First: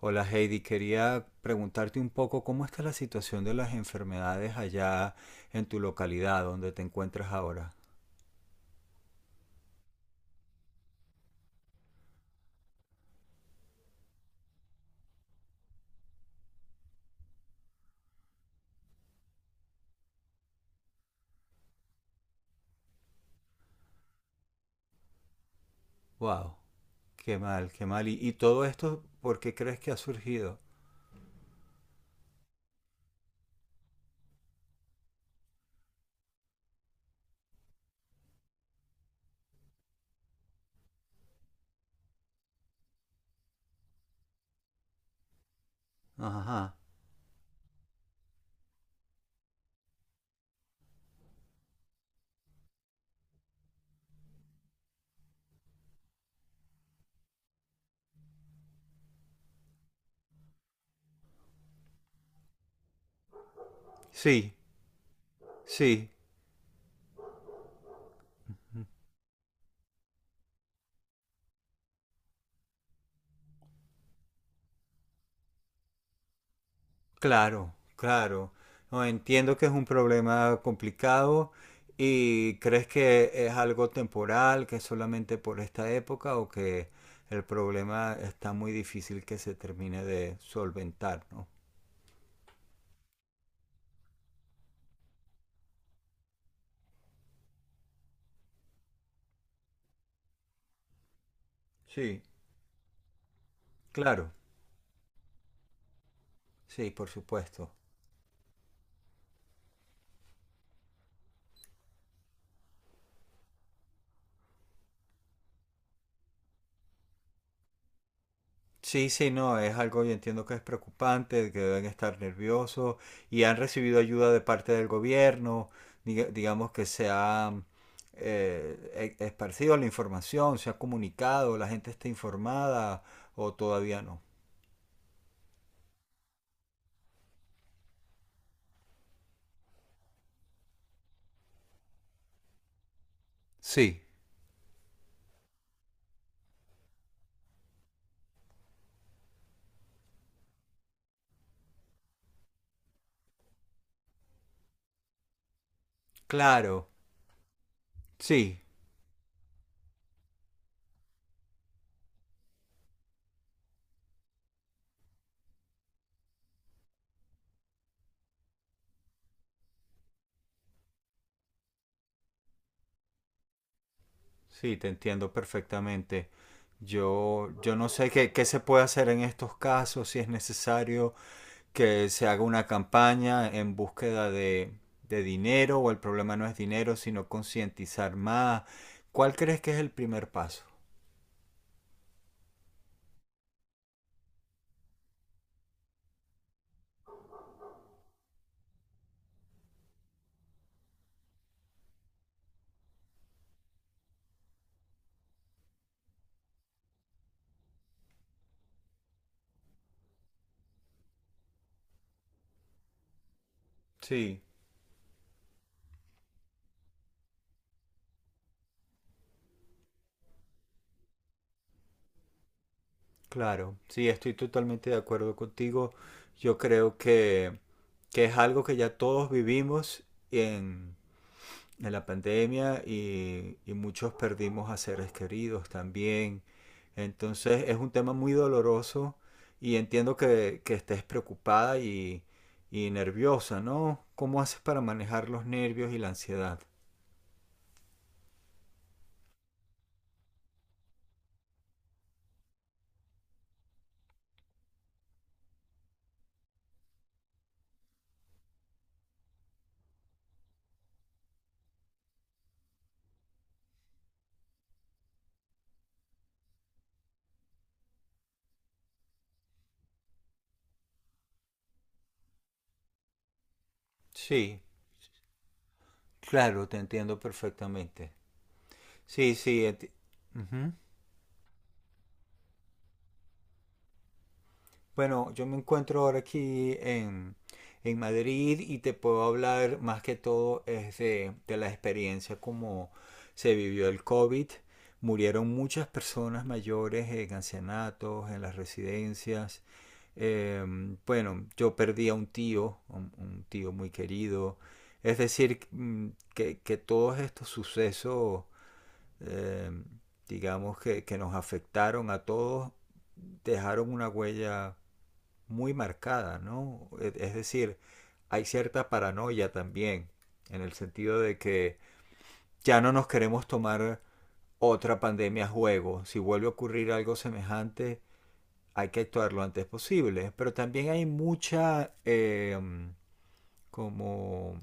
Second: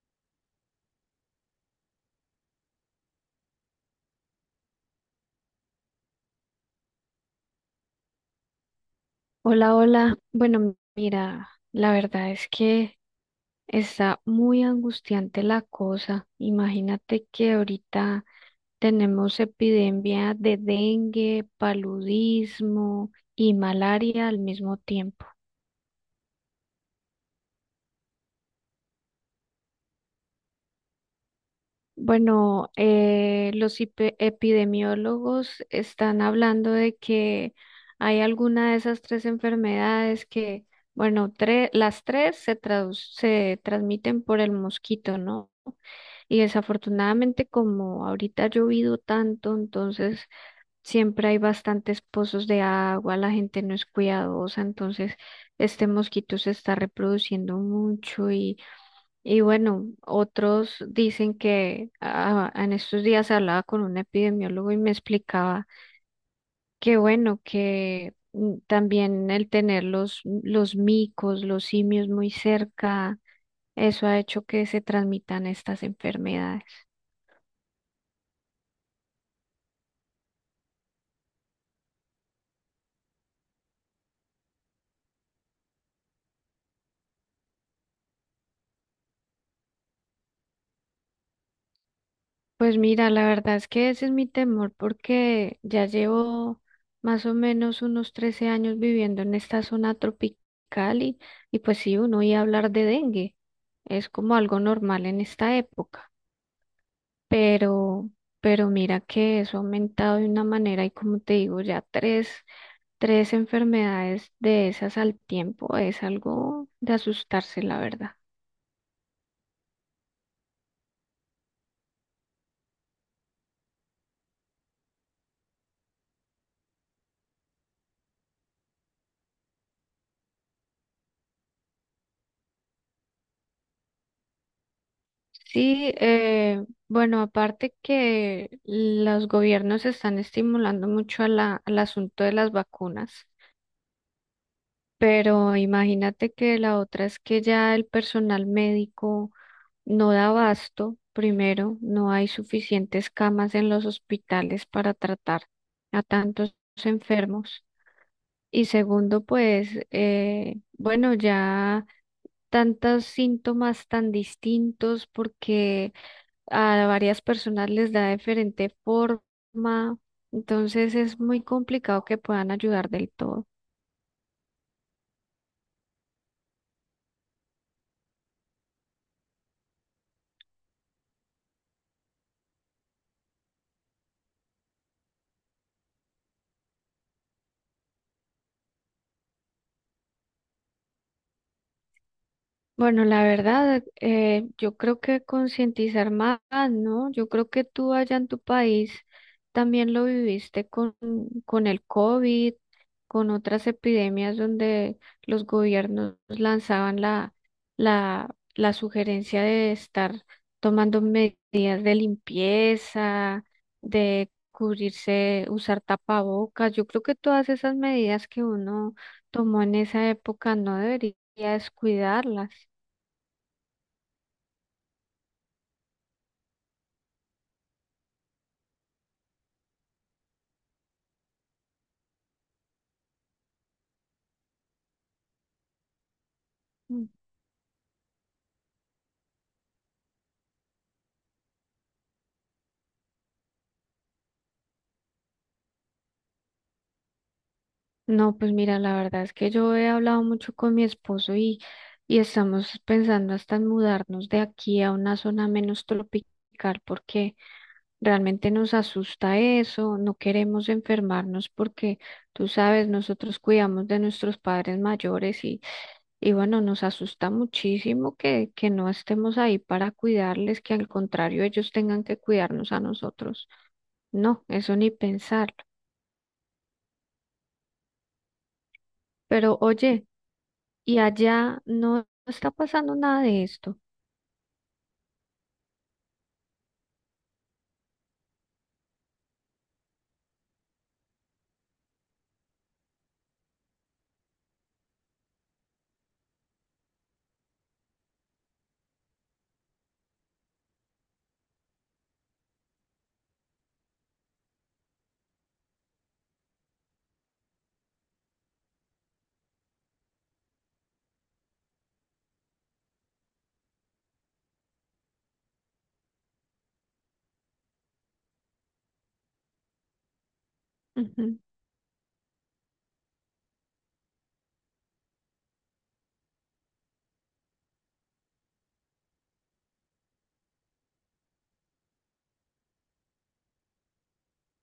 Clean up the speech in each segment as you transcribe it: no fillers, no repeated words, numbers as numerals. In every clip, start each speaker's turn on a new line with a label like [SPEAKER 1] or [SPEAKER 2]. [SPEAKER 1] Hola Heidi, quería preguntarte un poco cómo está la situación de las enfermedades allá en tu localidad donde te encuentras ahora.
[SPEAKER 2] Hola, hola. Bueno, mira, la verdad es que está muy angustiante la cosa. Imagínate que ahorita tenemos epidemia de dengue, paludismo y malaria al mismo tiempo.
[SPEAKER 1] Wow, qué mal, qué mal. ¿Y todo esto por qué crees que ha surgido?
[SPEAKER 2] Bueno, los epidemiólogos están hablando de que hay alguna de esas tres enfermedades que, bueno, las tres se transmiten por el mosquito, ¿no? Y
[SPEAKER 1] Ajá.
[SPEAKER 2] desafortunadamente, como ahorita ha llovido tanto, entonces siempre hay bastantes pozos de agua, la gente no es cuidadosa, entonces este mosquito se está reproduciendo mucho y bueno, otros dicen que ah, en estos días hablaba con un
[SPEAKER 1] Sí,
[SPEAKER 2] epidemiólogo y me explicaba
[SPEAKER 1] sí,
[SPEAKER 2] que bueno, que mm, también el tener los micos, los simios muy cerca, eso ha hecho que se transmitan estas enfermedades.
[SPEAKER 1] claro, claro. No, entiendo que es un problema complicado y crees que es algo temporal, que es solamente por esta época o que el problema está muy difícil que se termine de solventar, ¿no?
[SPEAKER 2] Pues mira, la verdad es que ese es mi temor porque ya llevo más o menos unos 13 años viviendo en esta zona tropical y pues sí, uno
[SPEAKER 1] Sí.
[SPEAKER 2] oía hablar de dengue, es
[SPEAKER 1] Claro,
[SPEAKER 2] como algo normal en esta época,
[SPEAKER 1] sí, por supuesto.
[SPEAKER 2] pero, pero mira que eso ha aumentado de una manera y como te digo, tres enfermedades de esas al tiempo es algo de asustarse, la verdad.
[SPEAKER 1] Sí, sí, no, es algo, yo entiendo que es preocupante, que deben estar nerviosos y han recibido ayuda de parte del gobierno, digamos que se ha esparcido la información, se ha comunicado, la gente está informada o todavía no.
[SPEAKER 2] Sí, bueno, aparte que los gobiernos están estimulando mucho a al asunto de las vacunas,
[SPEAKER 1] Sí,
[SPEAKER 2] pero imagínate que la otra es que ya el personal médico no da abasto, primero, no hay suficientes camas en los hospitales para tratar a tantos
[SPEAKER 1] claro,
[SPEAKER 2] enfermos.
[SPEAKER 1] sí,
[SPEAKER 2] Y segundo, pues, bueno, ya tantos síntomas tan distintos porque a varias personas les da diferente forma, entonces es muy complicado que puedan ayudar del todo.
[SPEAKER 1] sí, te entiendo perfectamente. Yo no sé qué, qué se puede hacer en estos casos, si es necesario que se haga una campaña en búsqueda de dinero o el problema no es dinero, sino concientizar más. ¿Cuál crees que es el primer paso?
[SPEAKER 2] Bueno, la verdad, yo creo que concientizar más, ¿no? Yo creo que tú allá en tu país también lo viviste con el COVID, con otras epidemias donde los gobiernos lanzaban la sugerencia de estar tomando medidas de limpieza, de
[SPEAKER 1] Sí,
[SPEAKER 2] cubrirse, usar tapabocas. Yo creo que todas esas medidas que uno tomó en esa época no debería descuidarlas.
[SPEAKER 1] claro, sí, estoy totalmente de acuerdo contigo. Yo creo que es algo que ya todos vivimos en, de la pandemia y muchos perdimos a seres queridos también.
[SPEAKER 2] Mm.
[SPEAKER 1] Entonces es un tema muy doloroso y entiendo que estés preocupada y nerviosa, ¿no? ¿Cómo haces para manejar los nervios y la ansiedad?
[SPEAKER 2] No, pues mira, la verdad es que yo he hablado mucho con mi esposo y estamos pensando hasta en mudarnos de aquí a una zona menos tropical porque realmente nos asusta eso, no queremos enfermarnos porque tú sabes, nosotros cuidamos de nuestros padres mayores y bueno, nos asusta muchísimo que no estemos ahí para cuidarles, que al contrario ellos tengan que cuidarnos a nosotros. No,
[SPEAKER 1] Sí,
[SPEAKER 2] eso ni pensarlo.
[SPEAKER 1] claro, te entiendo perfectamente. Sí,
[SPEAKER 2] Pero
[SPEAKER 1] sí,
[SPEAKER 2] oye,
[SPEAKER 1] ujú.
[SPEAKER 2] y allá no está pasando nada de esto.
[SPEAKER 1] Bueno, yo me encuentro ahora aquí en Madrid y te puedo hablar más que todo es de la experiencia como se vivió el COVID. Murieron muchas personas mayores en ancianatos, en las residencias. Eh, bueno, yo perdí a un tío, un tío muy querido. Es decir, mm, que todos estos sucesos, eh, digamos, que nos afectaron a todos, dejaron una huella muy marcada, ¿no? Es decir, hay cierta paranoia también, en el sentido de
[SPEAKER 2] Ujú.
[SPEAKER 1] que ya no nos queremos tomar otra pandemia a juego. Si vuelve a ocurrir algo semejante, hay que actuar lo antes posible. Pero también hay mucha como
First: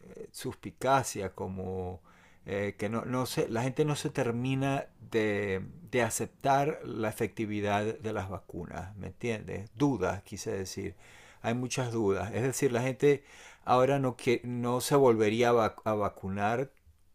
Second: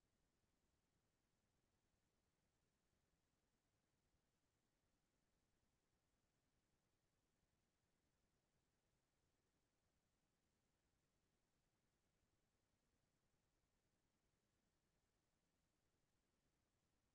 [SPEAKER 1] suspicacia, como que no, no se, la gente no se termina de aceptar la efectividad de las vacunas, ¿me entiendes? Dudas, quise decir. Hay muchas dudas. Es decir, la gente ahora no, que, no se volvería a, a vacunar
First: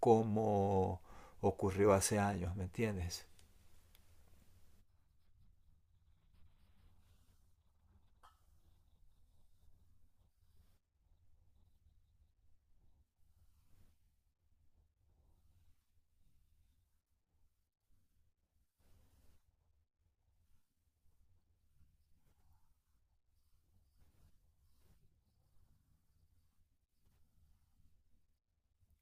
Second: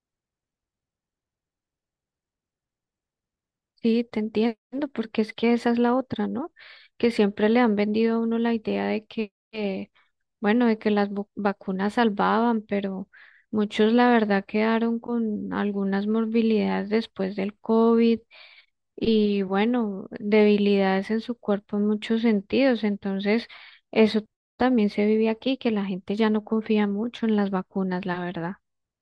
[SPEAKER 1] como ocurrió hace años, ¿me entiendes?
[SPEAKER 2] Sí, te entiendo, porque es que esa es la otra, ¿no? Que siempre le han vendido a uno la idea de que, bueno, de que las vacunas salvaban, pero muchos la verdad quedaron con algunas morbilidades después del COVID y, bueno, debilidades en su cuerpo en muchos sentidos. Entonces, eso también se vive aquí, que la gente ya no confía mucho en las vacunas, la verdad.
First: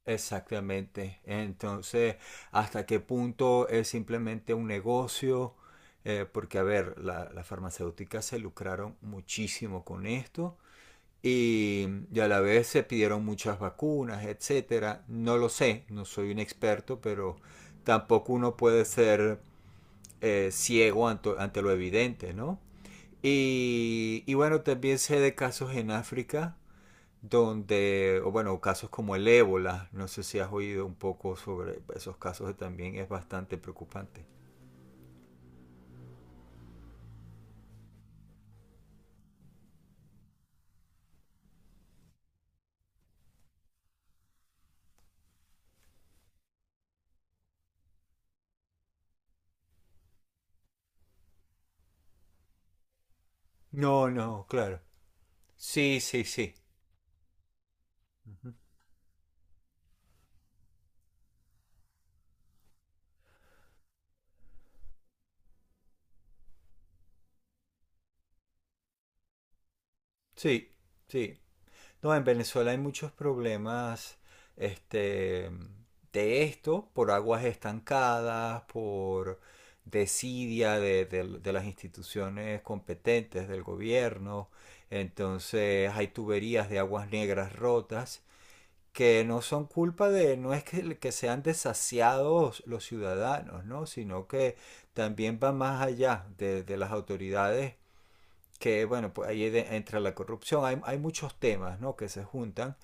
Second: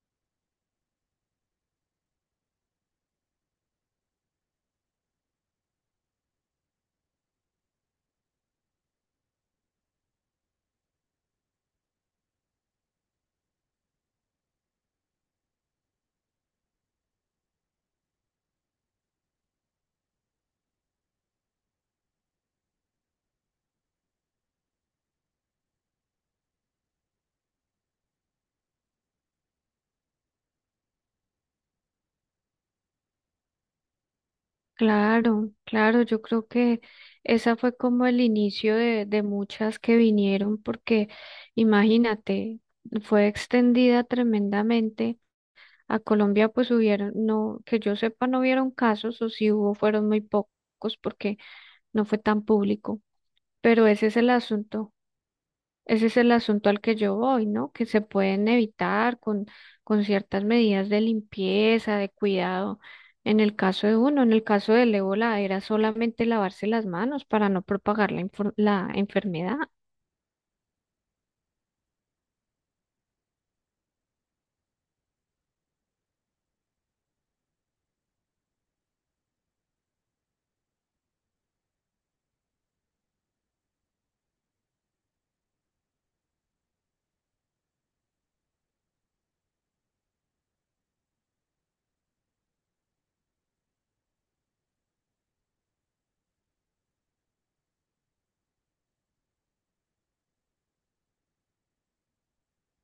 [SPEAKER 1] Exactamente. Entonces, ¿hasta qué punto es simplemente un negocio? Porque, a ver, las farmacéuticas se lucraron muchísimo con esto y, y a la vez se pidieron muchas vacunas, etcétera. No lo sé, no soy un experto, pero tampoco uno puede ser ciego ante lo evidente, ¿no? Y bueno, también sé de casos en África donde, o bueno, casos como el ébola, no sé si has oído un poco sobre esos casos, que también es bastante preocupante.
[SPEAKER 2] Claro, claro, yo creo que esa fue como el inicio de muchas que vinieron, porque imagínate, fue extendida tremendamente. A Colombia pues hubieron, no, que yo sepa, no hubieron casos, o si hubo, fueron muy pocos porque no fue tan público. Pero ese
[SPEAKER 1] No,
[SPEAKER 2] es el
[SPEAKER 1] no, claro.
[SPEAKER 2] asunto.
[SPEAKER 1] Sí,
[SPEAKER 2] Ese es
[SPEAKER 1] sí,
[SPEAKER 2] el
[SPEAKER 1] sí.
[SPEAKER 2] asunto al que yo voy, ¿no? Que se pueden
[SPEAKER 1] Ujú.
[SPEAKER 2] evitar con ciertas medidas de limpieza, de cuidado. En el caso de uno, en el caso del ébola, era solamente lavarse las manos para no propagar la enfermedad.
[SPEAKER 1] Sí, sí. No, en Venezuela hay muchos problemas, este, de esto, por aguas estancadas, por desidia de, de las instituciones competentes del gobierno. Entonces hay tuberías de aguas negras rotas que no son culpa de, no es que sean desasiados los ciudadanos, ¿no? Sino que también va más allá de las autoridades, que bueno, pues ahí entra la corrupción, hay muchos temas, ¿no? Que se juntan,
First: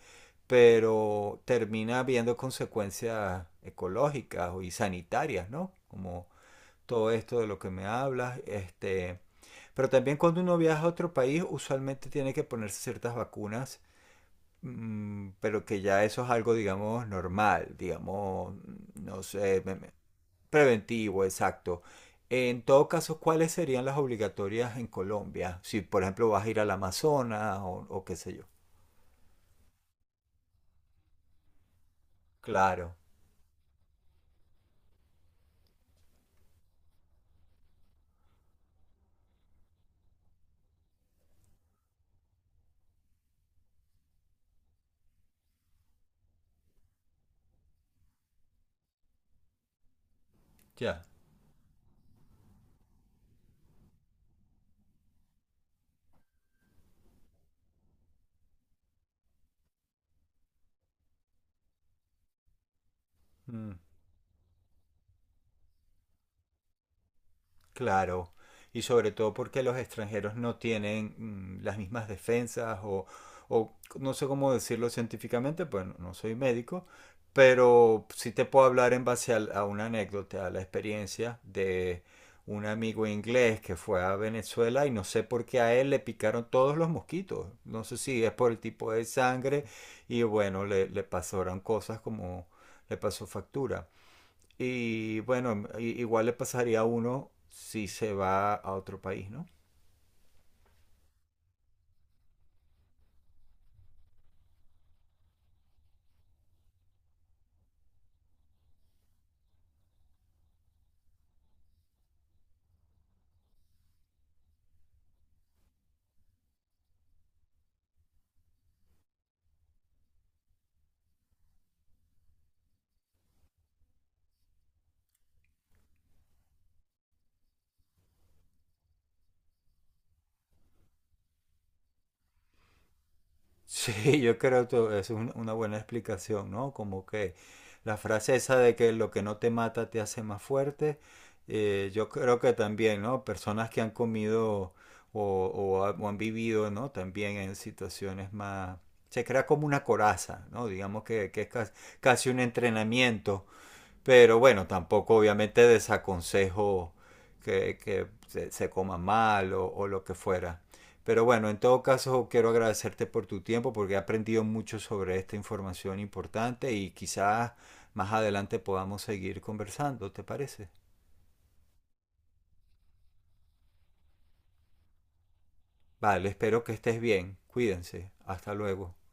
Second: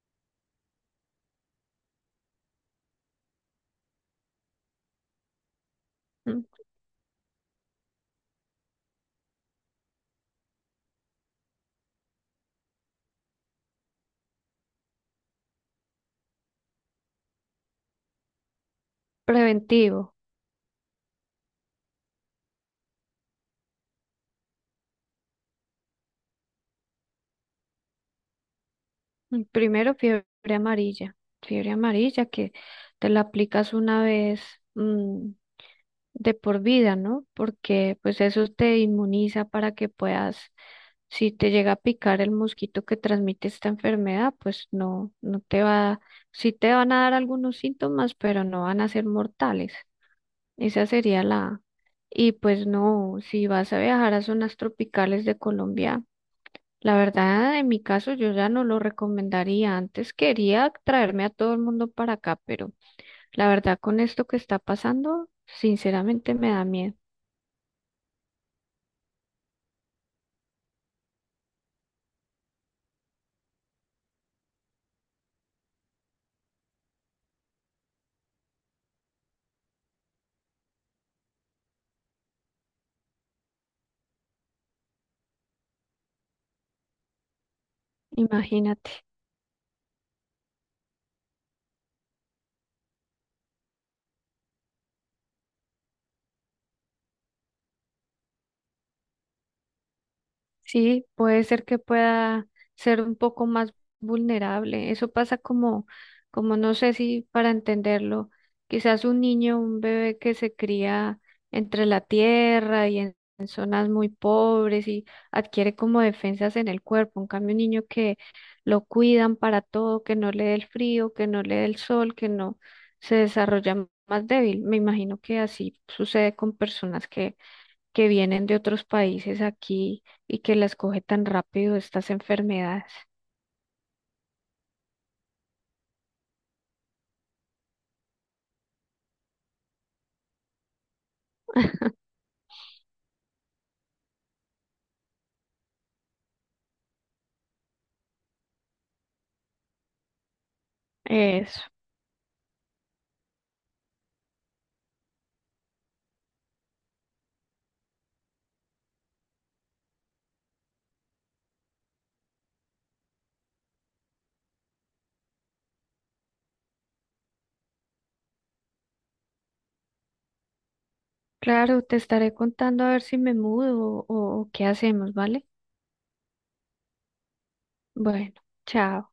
[SPEAKER 1] pero termina habiendo consecuencias ecológicas y sanitarias, ¿no? Como
[SPEAKER 2] Mm.
[SPEAKER 1] todo esto de lo que me hablas, este... Pero también cuando uno viaja a otro país, usualmente tiene que ponerse ciertas vacunas. Mm, pero que ya eso es algo, digamos, normal, digamos, no sé,
[SPEAKER 2] Preventivo.
[SPEAKER 1] preventivo, exacto. En todo caso, ¿cuáles serían las obligatorias en Colombia? Si, por ejemplo, vas a ir al Amazonas o qué sé yo.
[SPEAKER 2] Mm. Primero, fiebre amarilla. Fiebre amarilla que
[SPEAKER 1] Claro,
[SPEAKER 2] te la aplicas una vez, mm, de por vida, ¿no? Porque pues eso te inmuniza para que puedas. Si te llega a picar el mosquito que transmite esta enfermedad, pues no, no te va, sí te van a dar algunos síntomas, pero no van a ser mortales. Esa
[SPEAKER 1] ya.
[SPEAKER 2] sería la... Y pues no, si vas a viajar a zonas tropicales de Colombia, la verdad, en mi caso yo ya no lo recomendaría. Antes quería traerme a todo el mundo para acá, pero la
[SPEAKER 1] Mm.
[SPEAKER 2] verdad con esto que está pasando, sinceramente me da miedo.
[SPEAKER 1] Claro, y sobre todo porque los extranjeros no tienen mm, las mismas defensas o no sé cómo decirlo científicamente, pues no no soy médico, pero sí te puedo hablar en base a, una anécdota, a la experiencia de un amigo inglés que fue a Venezuela y no sé por qué a él le picaron todos los mosquitos, no sé si es por el tipo
[SPEAKER 2] Imagínate.
[SPEAKER 1] de sangre y bueno, le pasaron cosas como le pasó factura. Y bueno, igual le pasaría a uno si se va a otro país, ¿no?
[SPEAKER 2] Sí, puede ser que pueda ser un poco más vulnerable. Eso pasa como, como no sé si para entenderlo, quizás un niño, un bebé que se cría entre la tierra y en zonas muy pobres y adquiere como defensas en el cuerpo. En cambio, un niño que lo cuidan para todo, que no le dé el frío, que no le dé el sol, que no se desarrolla más débil. Me imagino que así sucede con personas que vienen de otros países aquí y que las coge tan rápido estas enfermedades.
[SPEAKER 1] Sí, yo creo que es una buena explicación, ¿no? Como que la frase esa de que lo que no te mata te hace más fuerte, yo creo que también, ¿no? Personas que han comido o o han vivido, ¿no? También en situaciones más... Se crea como una coraza, ¿no? Digamos que es
[SPEAKER 2] Eso.
[SPEAKER 1] casi un entrenamiento. Pero bueno, tampoco obviamente desaconsejo que se coma mal o lo que fuera. Pero bueno, en todo caso quiero agradecerte por tu tiempo porque he aprendido mucho sobre esta información importante y quizás más adelante podamos seguir conversando, ¿te parece?
[SPEAKER 2] Claro, te estaré contando a ver si me mudo o qué hacemos, ¿vale?
[SPEAKER 1] Vale, espero que estés bien. Cuídense.
[SPEAKER 2] Bueno,
[SPEAKER 1] Hasta luego.
[SPEAKER 2] chao.